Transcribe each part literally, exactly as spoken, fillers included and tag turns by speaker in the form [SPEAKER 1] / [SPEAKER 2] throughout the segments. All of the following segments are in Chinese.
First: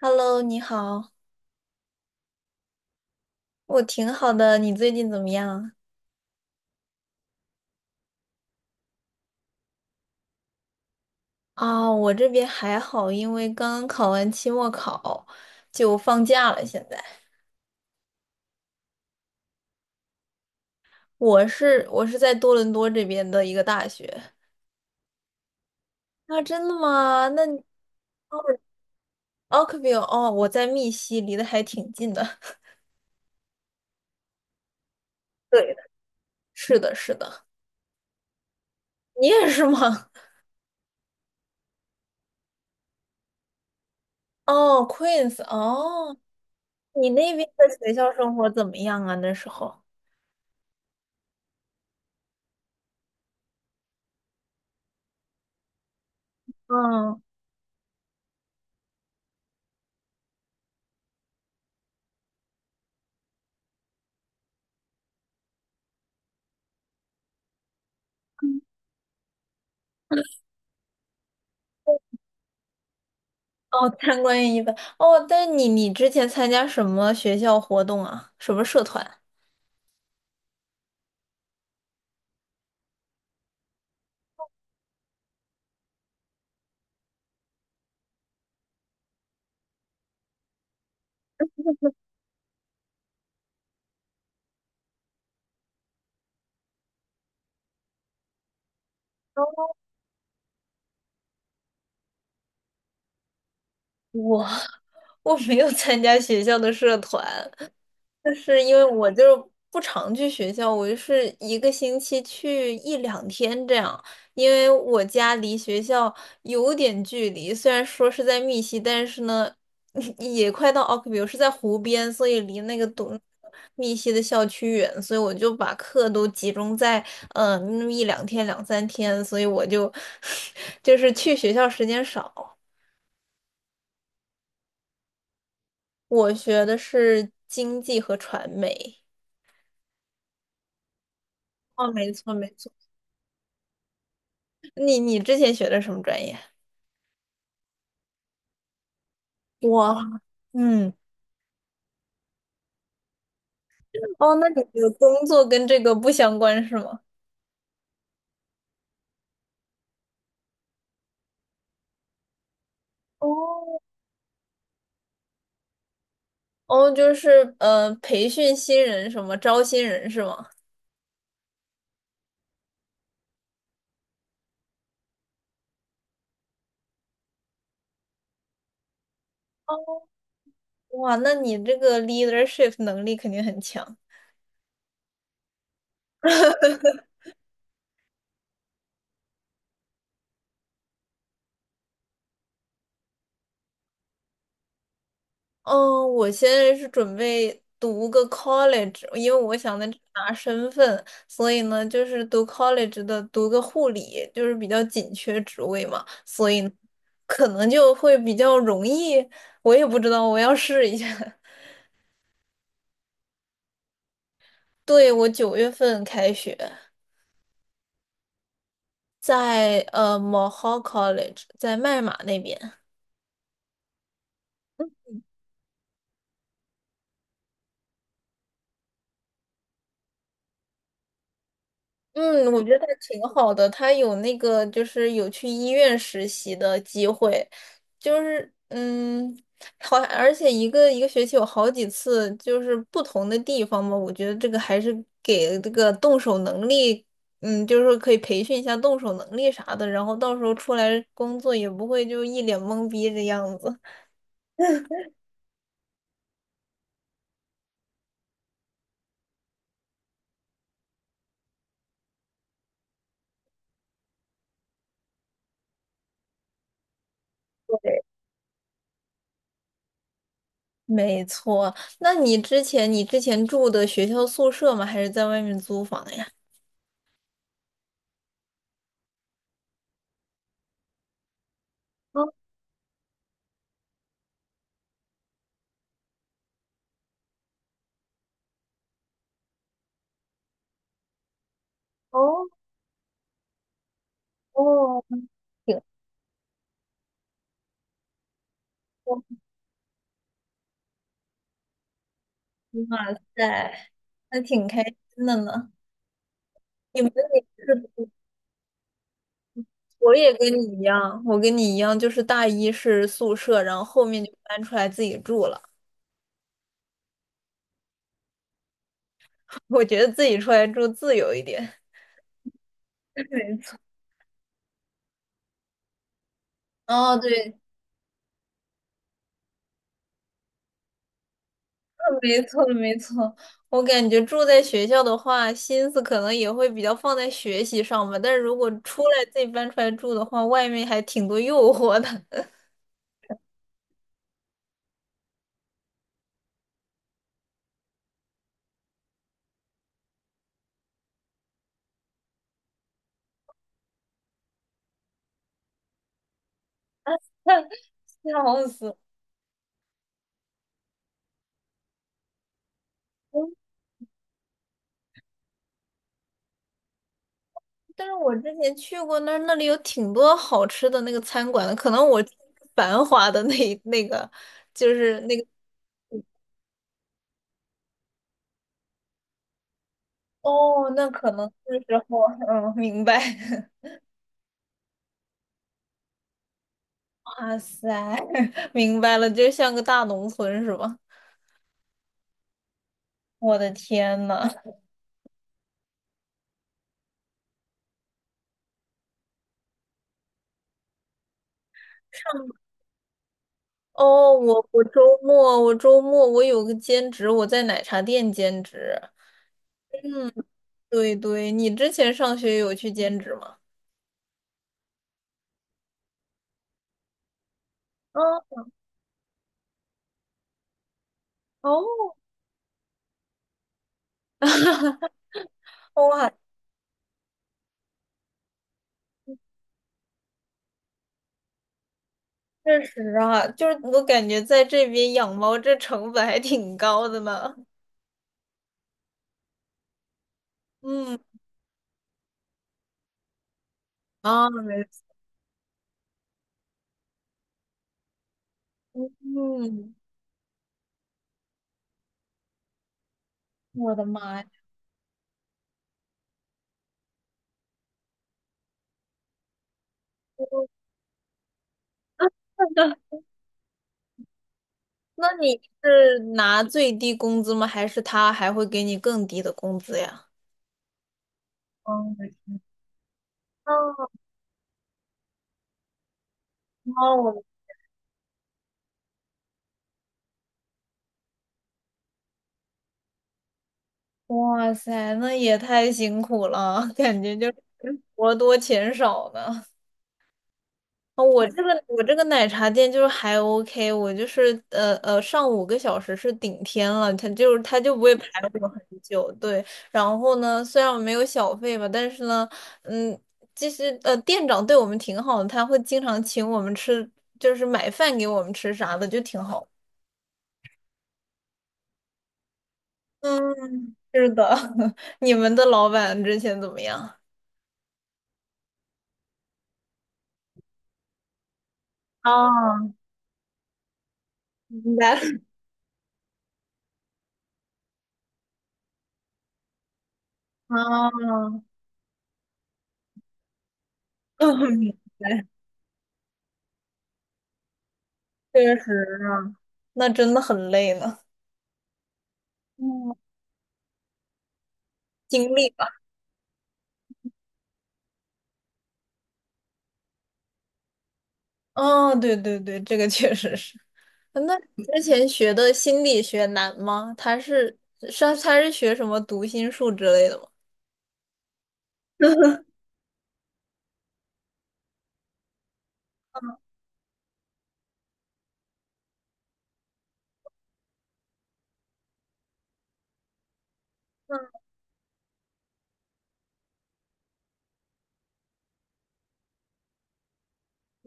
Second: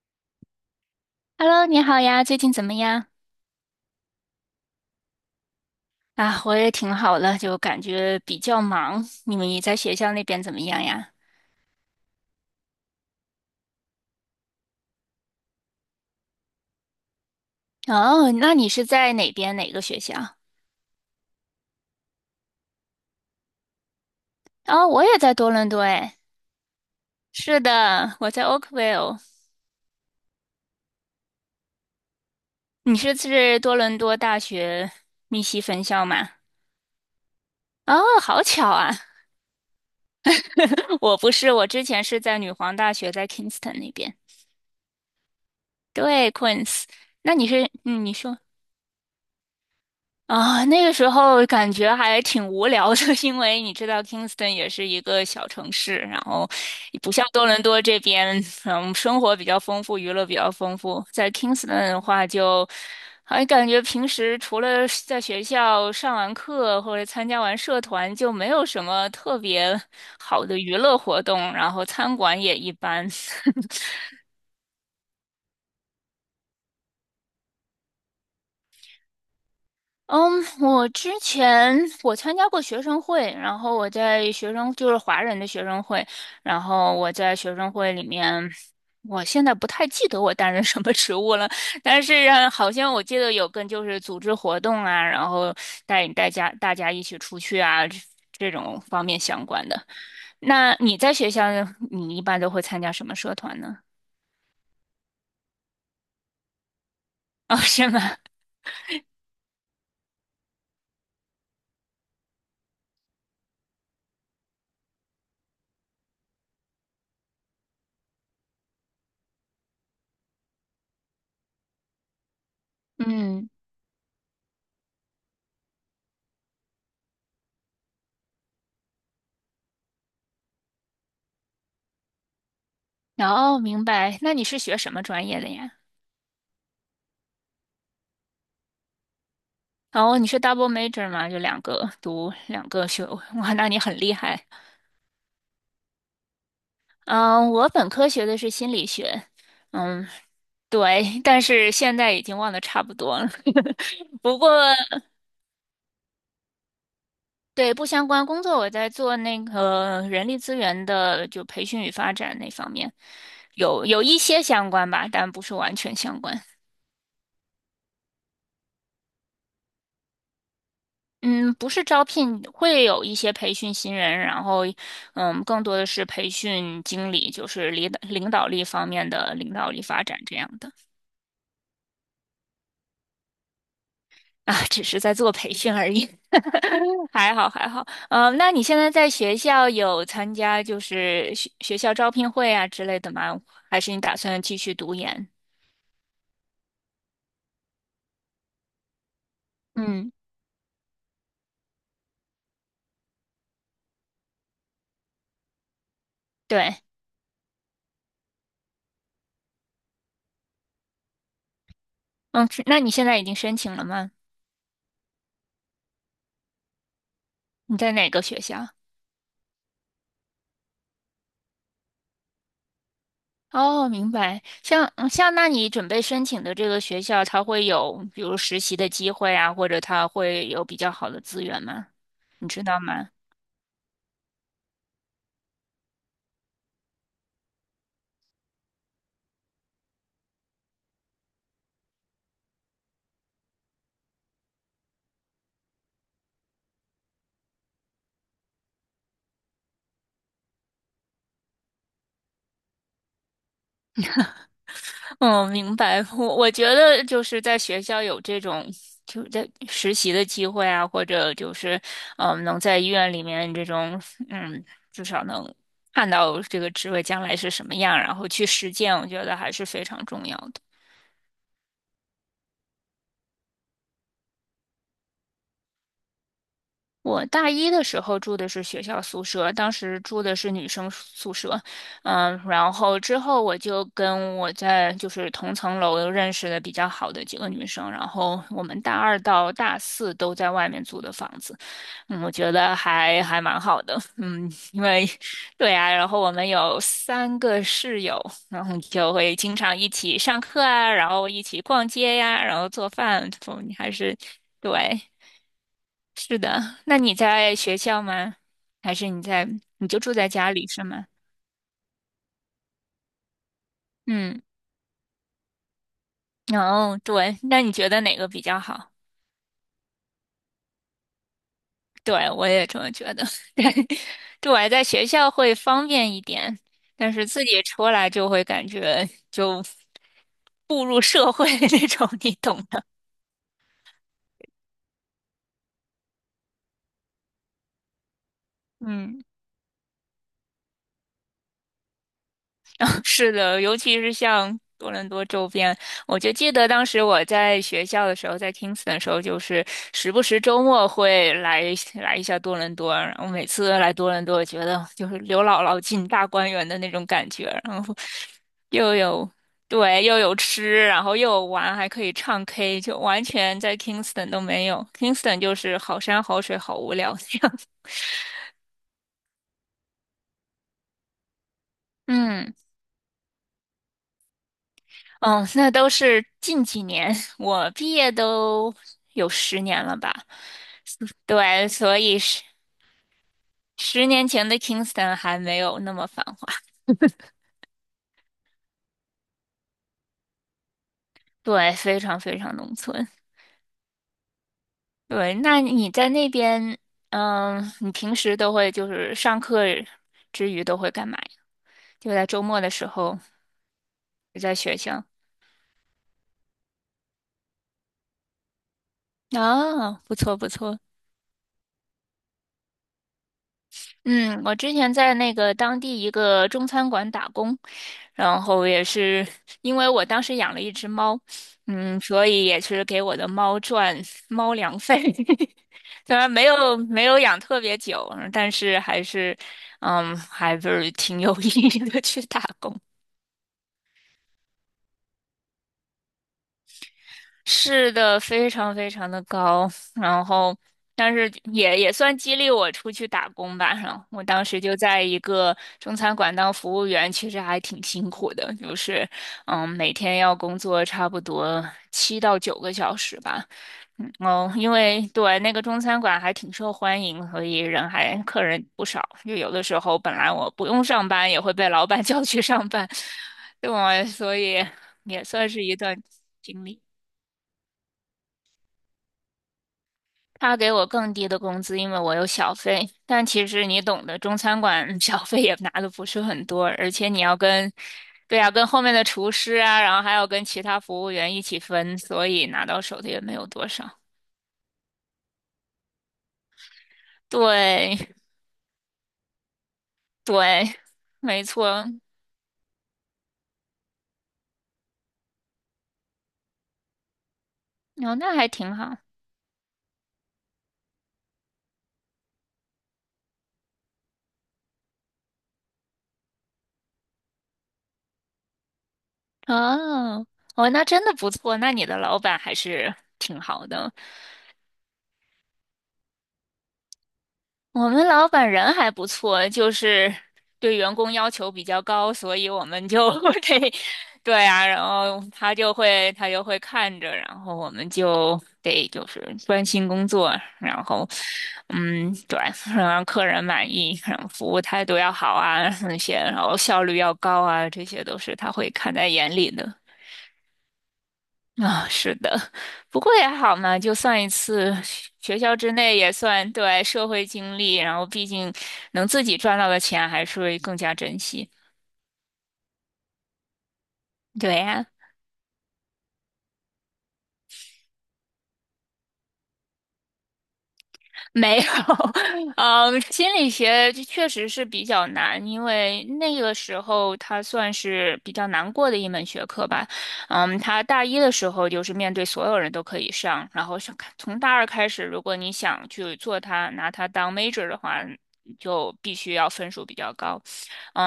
[SPEAKER 1] Hello，你好，
[SPEAKER 2] Hello，你好呀，最近怎么样？
[SPEAKER 1] 我挺好的，你最近怎么样？
[SPEAKER 2] 啊，我也挺好的，就感觉比较忙。你们也在学校那边怎么样呀？
[SPEAKER 1] 啊，我这边还好，因为刚刚考完期末考，就放假了。现在
[SPEAKER 2] 哦，那你是在哪边哪个学校？
[SPEAKER 1] 我是我是在多伦多这边的一个大学。
[SPEAKER 2] 哦，我也在多伦多诶。
[SPEAKER 1] 啊，真的吗？那
[SPEAKER 2] 是
[SPEAKER 1] 你
[SPEAKER 2] 的，我在 Oakville。
[SPEAKER 1] 奥克比尔哦，我在密西，离得还挺近的。
[SPEAKER 2] 你是是多伦多大学密西
[SPEAKER 1] 对
[SPEAKER 2] 分
[SPEAKER 1] 的，
[SPEAKER 2] 校吗？
[SPEAKER 1] 是的，是的，
[SPEAKER 2] 哦，好巧啊！
[SPEAKER 1] 你也是吗？
[SPEAKER 2] 我不是，我之前是在女皇大学，在 Kingston 那边。
[SPEAKER 1] 哦，Queens，哦，
[SPEAKER 2] 对，Queens。
[SPEAKER 1] 你那
[SPEAKER 2] 那你
[SPEAKER 1] 边的
[SPEAKER 2] 是，
[SPEAKER 1] 学
[SPEAKER 2] 嗯，
[SPEAKER 1] 校
[SPEAKER 2] 你
[SPEAKER 1] 生
[SPEAKER 2] 说。
[SPEAKER 1] 活怎么样啊？那时候，
[SPEAKER 2] 啊，那个时候感觉还挺无聊的，因为你知道 Kingston 也是一个小城市，然后也不
[SPEAKER 1] 嗯。
[SPEAKER 2] 像多伦多这边，嗯，生活比较丰富，娱乐比较丰富。在 Kingston 的话就，还感觉平时除了在学校上完课或者参加完社团，就没有什么特别好的娱乐活动，然后餐馆也一般。
[SPEAKER 1] 哦，参观一般哦，但你你之前参加什么学校活动啊？什么社团？
[SPEAKER 2] 嗯，我之前我参加过学生会，然后我在学生就是华人的学生会，然后我在学生会里面，我现在不太记得我担任什么职务了，但是呃好像我记得有跟就是组织活动啊，然后带大家大家一起出去啊这这种方面相关的。那你在学校你一般都会参加什么社团呢？
[SPEAKER 1] 我 我没有参加学校的社团，
[SPEAKER 2] 哦，是吗？
[SPEAKER 1] 就是因为我就是不常去学校，我就是一个星期去一两天这样，因为我家离学校有点距离，虽然说是在密西，但是呢，也快到奥克比尔，我是在湖边，所以离那个东
[SPEAKER 2] 嗯，
[SPEAKER 1] 密西的校区远，所以我就把课都集中在嗯、呃那么一两天、两三天，所以我就 就是去学校时间少。
[SPEAKER 2] 哦，明白。那你是学什么专业的呀？
[SPEAKER 1] 我学的是经济和传媒。
[SPEAKER 2] 哦，你是 double major 吗？就两个
[SPEAKER 1] 哦，没
[SPEAKER 2] 读
[SPEAKER 1] 错没
[SPEAKER 2] 两
[SPEAKER 1] 错。
[SPEAKER 2] 个学位，哇，那你很厉害。
[SPEAKER 1] 你你之前学的什么专业？
[SPEAKER 2] 嗯，我本科学的是心理学，嗯，
[SPEAKER 1] 哇，嗯，
[SPEAKER 2] 对，但是现在已经忘得差不多了。
[SPEAKER 1] 哦，
[SPEAKER 2] 不
[SPEAKER 1] 那
[SPEAKER 2] 过，
[SPEAKER 1] 你的工作跟这个不相关是吗？
[SPEAKER 2] 对，不相关工作，我在做那个人力资源的，就培训与发展那方面，
[SPEAKER 1] 哦
[SPEAKER 2] 有有一些相关吧，但不是完全相关。
[SPEAKER 1] 哦，就是呃，培训新人什么，招新人是吗？
[SPEAKER 2] 嗯，不是招聘，会有一些培训新人，然后，嗯，更多的是培训经理，就是领导领导力方面的领导力发
[SPEAKER 1] 哦，
[SPEAKER 2] 展这样的。
[SPEAKER 1] 哇，那你这个 leadership 能力肯定很强。
[SPEAKER 2] 啊，只是在做培训而已，还好还好。嗯，那你现在在学校有参加就是学学校招聘会啊之类的吗？还是你打算继续读研？
[SPEAKER 1] 嗯，我现在是准备读个 college,因为我想的
[SPEAKER 2] 嗯，
[SPEAKER 1] 拿身份，所以呢，就是读 college 的读个护理，就是比较紧缺职位嘛，所以呢
[SPEAKER 2] 对，
[SPEAKER 1] 可能就会比较容易。我也不知道，我要试一下。
[SPEAKER 2] 嗯，是那你现在已经申请了吗？
[SPEAKER 1] 对，我九月份开学，
[SPEAKER 2] 你在哪个学校？
[SPEAKER 1] 在呃 Mohawk College,在麦马那边。
[SPEAKER 2] 哦，明白。像嗯像，那你准备申请的这个学校，它会有比如实习的机会啊，或者它会有比较好的资源吗？你
[SPEAKER 1] 嗯，我
[SPEAKER 2] 知
[SPEAKER 1] 觉得
[SPEAKER 2] 道
[SPEAKER 1] 他
[SPEAKER 2] 吗？
[SPEAKER 1] 挺好的，他有那个就是有去医院实习的机会，就是嗯，好，而且一个一个学期有好几次，就是不同的地方嘛，我觉得这个还是给这个动手能力，嗯，就是说可以培训一下动手能力啥的，然后到时候出来工作也不会就一脸懵逼的样子。
[SPEAKER 2] 嗯，明白。我我觉得就是在学校有这种就在实习的机会啊，或者就是嗯，能在医院里面这种嗯，至少能看到这个职位将来是什么样，然后去实践，我觉得还是非常重要的。
[SPEAKER 1] 没错，那你之前你之前住的学校宿舍吗？还是在外面租房呀？
[SPEAKER 2] 我大一的时候住的是学校宿舍，当时住的是女生宿舍，
[SPEAKER 1] 哦
[SPEAKER 2] 嗯，然后之后我就跟我在就是同层楼认识的比较好的几个女生，然后我们大二到大四都在外面租的房子，嗯，我
[SPEAKER 1] 哦，
[SPEAKER 2] 觉得还还蛮好的，嗯，因
[SPEAKER 1] 哦，
[SPEAKER 2] 为对啊，然后我们有三个室友，然后就
[SPEAKER 1] 哇
[SPEAKER 2] 会经常一起上课啊，然后一起逛街呀，然后做饭，嗯
[SPEAKER 1] 塞，
[SPEAKER 2] 还是
[SPEAKER 1] 还挺开
[SPEAKER 2] 对。
[SPEAKER 1] 心的呢。
[SPEAKER 2] 是的，那
[SPEAKER 1] 你们
[SPEAKER 2] 你
[SPEAKER 1] 也
[SPEAKER 2] 在学校
[SPEAKER 1] 是，
[SPEAKER 2] 吗？还是你在，你就住
[SPEAKER 1] 我
[SPEAKER 2] 在
[SPEAKER 1] 也
[SPEAKER 2] 家
[SPEAKER 1] 跟
[SPEAKER 2] 里
[SPEAKER 1] 你一
[SPEAKER 2] 是吗？
[SPEAKER 1] 样，我跟你一样，就是大一是宿舍，然后后面就
[SPEAKER 2] 嗯，
[SPEAKER 1] 搬出来自己住了。
[SPEAKER 2] 哦，对，那你觉得哪个比较好？
[SPEAKER 1] 我觉得自己出来住自由一点。
[SPEAKER 2] 对，我也这么觉得。
[SPEAKER 1] 没错，
[SPEAKER 2] 对，对，我在学校会方便一点，但
[SPEAKER 1] 哦，
[SPEAKER 2] 是自
[SPEAKER 1] 对，
[SPEAKER 2] 己出来就会感觉就步入社会 那种，你
[SPEAKER 1] 没错
[SPEAKER 2] 懂的。
[SPEAKER 1] 没错。我感觉住在学校的话，心思可能也会比较放在学习上吧。但是如果出
[SPEAKER 2] 嗯。
[SPEAKER 1] 来自己搬出来住的话，外面还挺多诱惑的，
[SPEAKER 2] 是的，尤其是像多伦多周边，我就记得当时我在学校的时候，在 Kingston 的时候，就是时不时周末会来来一下多伦多。然后每次来多伦多，我觉得就是刘姥姥进大观园的那种感觉，然后
[SPEAKER 1] 笑
[SPEAKER 2] 又
[SPEAKER 1] 死。
[SPEAKER 2] 有对，又有吃，然后又有玩，还可以唱 K，就完全在 Kingston 都没有。Kingston 就是好山好水好无聊这样。
[SPEAKER 1] 但是我之前去过那儿，那里有挺多好吃的那个餐馆的，可 能我去
[SPEAKER 2] 嗯。
[SPEAKER 1] 繁华的那一 那个就是那个
[SPEAKER 2] 嗯，那都是近几年，我毕业都有十年了吧？
[SPEAKER 1] 哦，那可能
[SPEAKER 2] 对，
[SPEAKER 1] 是
[SPEAKER 2] 所
[SPEAKER 1] 时
[SPEAKER 2] 以
[SPEAKER 1] 候，
[SPEAKER 2] 十
[SPEAKER 1] 嗯，明白。
[SPEAKER 2] 十年前的 Kingston 还没有那么繁华，
[SPEAKER 1] 哇塞，明白了，就像个大农村是吧？
[SPEAKER 2] 对，非常非常农村。
[SPEAKER 1] 我的天呐！
[SPEAKER 2] 对，那你在那边，嗯，你平时都会就是上课之余都会干嘛呀？就在周末的时候，
[SPEAKER 1] 哦，
[SPEAKER 2] 就在
[SPEAKER 1] 我
[SPEAKER 2] 学
[SPEAKER 1] 我周
[SPEAKER 2] 校。
[SPEAKER 1] 末我周末我有个兼职，我在奶茶店兼职。
[SPEAKER 2] 啊，不错不错。
[SPEAKER 1] 对对，你之前上学有去兼职吗？
[SPEAKER 2] 嗯，我之前在那个当地一个中餐馆打工，
[SPEAKER 1] 啊，
[SPEAKER 2] 然后也是因为我当时养了一只猫，
[SPEAKER 1] 哦，
[SPEAKER 2] 嗯，所以也是给我的猫赚猫粮费。虽然
[SPEAKER 1] 哇
[SPEAKER 2] 没有没有养特别久，但是还是，嗯，还是挺有意义的去打工。
[SPEAKER 1] 确实啊，就是我感觉在这边养猫这成本还挺高的呢。
[SPEAKER 2] 是的，非常非常的高，然后但
[SPEAKER 1] 嗯，
[SPEAKER 2] 是也也算激励我出去打工吧。然后我当
[SPEAKER 1] 啊，
[SPEAKER 2] 时就
[SPEAKER 1] 没
[SPEAKER 2] 在
[SPEAKER 1] 错，
[SPEAKER 2] 一个中餐馆当服务员，其实还挺辛苦的，就是嗯，每
[SPEAKER 1] 嗯，
[SPEAKER 2] 天要工作差不多七到九个小时吧。
[SPEAKER 1] 我的
[SPEAKER 2] 嗯
[SPEAKER 1] 妈呀！
[SPEAKER 2] 哦，因为对那个中餐馆还挺受欢迎，所以人还客人不少。就有的时候本来我不 用上班，也会被老板 叫去上班，
[SPEAKER 1] 那
[SPEAKER 2] 对我，所以也
[SPEAKER 1] 那
[SPEAKER 2] 算
[SPEAKER 1] 你
[SPEAKER 2] 是一段
[SPEAKER 1] 是拿
[SPEAKER 2] 经历。
[SPEAKER 1] 最低工资吗？还是他还会给你更低的工资呀？
[SPEAKER 2] 他给我更低的工资，因为我
[SPEAKER 1] 嗯，
[SPEAKER 2] 有小费。但其实你懂
[SPEAKER 1] 哦，
[SPEAKER 2] 的，中餐馆 小费也拿的不是很多，而且你
[SPEAKER 1] 哦，
[SPEAKER 2] 要跟，对啊，跟后面的厨师啊，然后还要跟其他服务员一起分，所以拿到手的也没有多少。
[SPEAKER 1] 哇塞，那也太辛苦了，感觉就是
[SPEAKER 2] 对
[SPEAKER 1] 活多钱少呢。
[SPEAKER 2] 对，
[SPEAKER 1] 哦
[SPEAKER 2] 没
[SPEAKER 1] 我这个
[SPEAKER 2] 错，
[SPEAKER 1] 我这个奶茶店就是还 OK,我就是呃呃上五个小时是顶天了，他就是他就不会
[SPEAKER 2] 哦，
[SPEAKER 1] 排
[SPEAKER 2] 那还
[SPEAKER 1] 我
[SPEAKER 2] 挺
[SPEAKER 1] 很
[SPEAKER 2] 好。
[SPEAKER 1] 久，对。然后呢，虽然我没有小费吧，但是呢，嗯，其实呃店长对我们挺好的，他会经常请我们吃，就是买饭给我们吃啥的，就挺好。
[SPEAKER 2] 哦哦，那真的不错，那你的老板还是挺好的。
[SPEAKER 1] 嗯，是的，你们的老板之前怎么样？
[SPEAKER 2] 我们老板人还不错，就是对员工要求比较高，所
[SPEAKER 1] 啊，
[SPEAKER 2] 以我们就 得，对啊，然
[SPEAKER 1] 明白了。
[SPEAKER 2] 后他就会他就会看着，然后我们就得就是专心工作，然后
[SPEAKER 1] 嗯，
[SPEAKER 2] 嗯，对，让客人满意，然后服务 态
[SPEAKER 1] 明
[SPEAKER 2] 度要好
[SPEAKER 1] 白，
[SPEAKER 2] 啊，那些，然后效率要高啊，这些都是他会
[SPEAKER 1] 确
[SPEAKER 2] 看在
[SPEAKER 1] 实
[SPEAKER 2] 眼里
[SPEAKER 1] 啊，
[SPEAKER 2] 的。
[SPEAKER 1] 那真的很累呢。
[SPEAKER 2] 啊、是的，不
[SPEAKER 1] 嗯，
[SPEAKER 2] 过也好嘛，就算一次学学
[SPEAKER 1] 经
[SPEAKER 2] 校
[SPEAKER 1] 历
[SPEAKER 2] 之内
[SPEAKER 1] 吧。
[SPEAKER 2] 也算对社会经历，然后毕竟能自己赚到的钱还是会更加珍惜。
[SPEAKER 1] 哦，对对对，这个确实是。那
[SPEAKER 2] 对
[SPEAKER 1] 你
[SPEAKER 2] 呀、
[SPEAKER 1] 之前学的心理学难吗？他是是他是学什么读心术之类的吗？
[SPEAKER 2] 没有，嗯，心理学这确实是比较难，因为那个时候它算是比较难过的一门学科吧。嗯，它大一的时候就是面对所有人都可以上，然后上
[SPEAKER 1] 嗯，
[SPEAKER 2] 从大二开始，如果你想去做它，拿它当 major 的话，就必须要分数比较高。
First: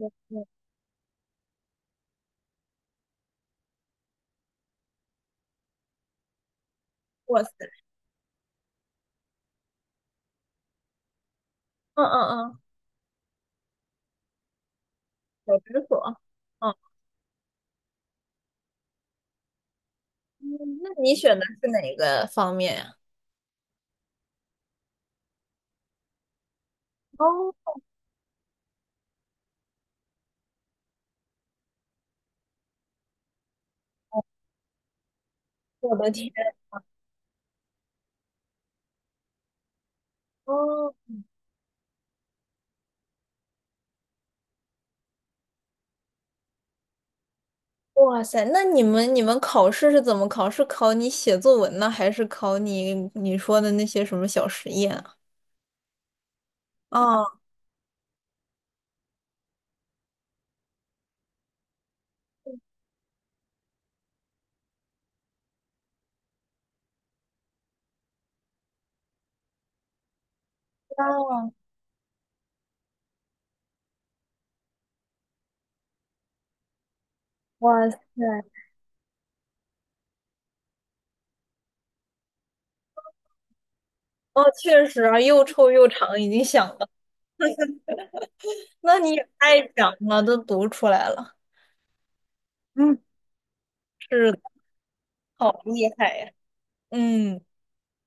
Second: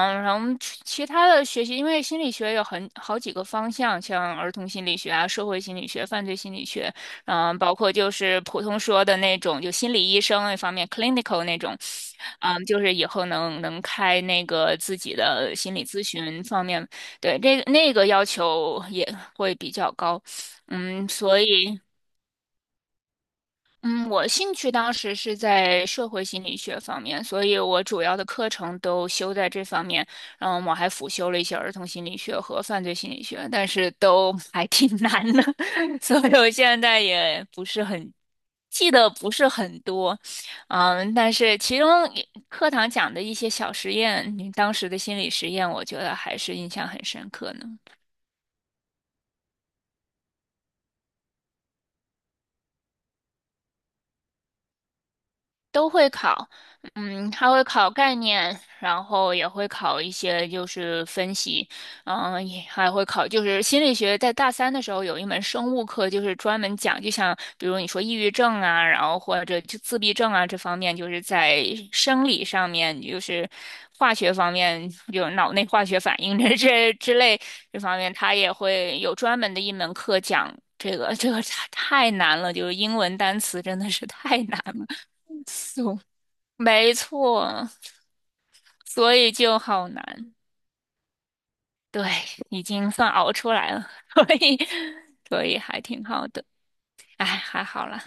[SPEAKER 1] 我
[SPEAKER 2] 然
[SPEAKER 1] 我
[SPEAKER 2] 后其其他的学习，因为心理学有很好几个方向，像儿童心理学啊、社会心理学、犯罪心理学。
[SPEAKER 1] 哇塞，
[SPEAKER 2] 嗯，包括就是普通说的那种，就心理医生那方面，clinical 那种，
[SPEAKER 1] 嗯嗯嗯，
[SPEAKER 2] 嗯，就是以后能能开那个自己的
[SPEAKER 1] 小
[SPEAKER 2] 心
[SPEAKER 1] 诊
[SPEAKER 2] 理咨
[SPEAKER 1] 所。
[SPEAKER 2] 询方
[SPEAKER 1] 嗯，
[SPEAKER 2] 面，对，这个那个要求也会比较高，
[SPEAKER 1] 嗯那
[SPEAKER 2] 嗯，
[SPEAKER 1] 你选
[SPEAKER 2] 所
[SPEAKER 1] 的是
[SPEAKER 2] 以。
[SPEAKER 1] 哪个方面呀？
[SPEAKER 2] 嗯，我兴趣当时是在社会心理学方面，所以
[SPEAKER 1] 哦
[SPEAKER 2] 我主要的课程都修在这方面。然后我还辅修了一些儿童心理学和犯罪心理学，但是都 还挺难的，
[SPEAKER 1] 我 的
[SPEAKER 2] 所
[SPEAKER 1] 天，
[SPEAKER 2] 以我现在也不是很记得不是很多。
[SPEAKER 1] 哦，
[SPEAKER 2] 嗯，但是其中也课堂讲的一些小实验，你当时的心理实验，我觉得还是印象很深刻呢。
[SPEAKER 1] 哇塞！那你们你们考试是怎么考？是考你写作文呢，还是考你你说的那些什么小实验啊？
[SPEAKER 2] 都会考，嗯，
[SPEAKER 1] 哦，
[SPEAKER 2] 他会考概念，然后也会考一些就是分析，嗯，也还会考就是心理学，在大三的时候有一门生物课，就是专门讲，就像比如你说抑郁症啊，然后或者就自闭症啊这方面，就是
[SPEAKER 1] 哦，
[SPEAKER 2] 在生理上面，就是化学方面，有脑内化学反应这这之类这
[SPEAKER 1] 哇
[SPEAKER 2] 方
[SPEAKER 1] 塞！
[SPEAKER 2] 面，他也会有专门的一门课讲。这个这个太太难了，就是英文单词真的是太
[SPEAKER 1] 哦，
[SPEAKER 2] 难
[SPEAKER 1] 确
[SPEAKER 2] 了。
[SPEAKER 1] 实啊，又 臭又
[SPEAKER 2] 所
[SPEAKER 1] 长，已经想了。
[SPEAKER 2] 没错，
[SPEAKER 1] 那你
[SPEAKER 2] 所
[SPEAKER 1] 也
[SPEAKER 2] 以就
[SPEAKER 1] 太
[SPEAKER 2] 好
[SPEAKER 1] 强了，
[SPEAKER 2] 难。
[SPEAKER 1] 都读出来了。
[SPEAKER 2] 对，已经
[SPEAKER 1] 嗯，
[SPEAKER 2] 算熬出来了，所
[SPEAKER 1] 是的，
[SPEAKER 2] 以所以
[SPEAKER 1] 好
[SPEAKER 2] 还
[SPEAKER 1] 厉
[SPEAKER 2] 挺
[SPEAKER 1] 害
[SPEAKER 2] 好
[SPEAKER 1] 呀。
[SPEAKER 2] 的。哎，
[SPEAKER 1] 嗯，
[SPEAKER 2] 还好啦。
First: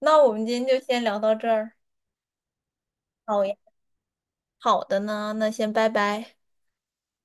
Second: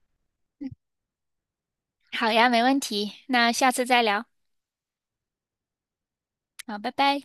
[SPEAKER 1] 那我们今天就先聊到这儿。
[SPEAKER 2] 好呀，没问题。
[SPEAKER 1] 好
[SPEAKER 2] 那
[SPEAKER 1] 呀，
[SPEAKER 2] 下次再聊。
[SPEAKER 1] 好的呢，那先拜拜。
[SPEAKER 2] 好，拜拜。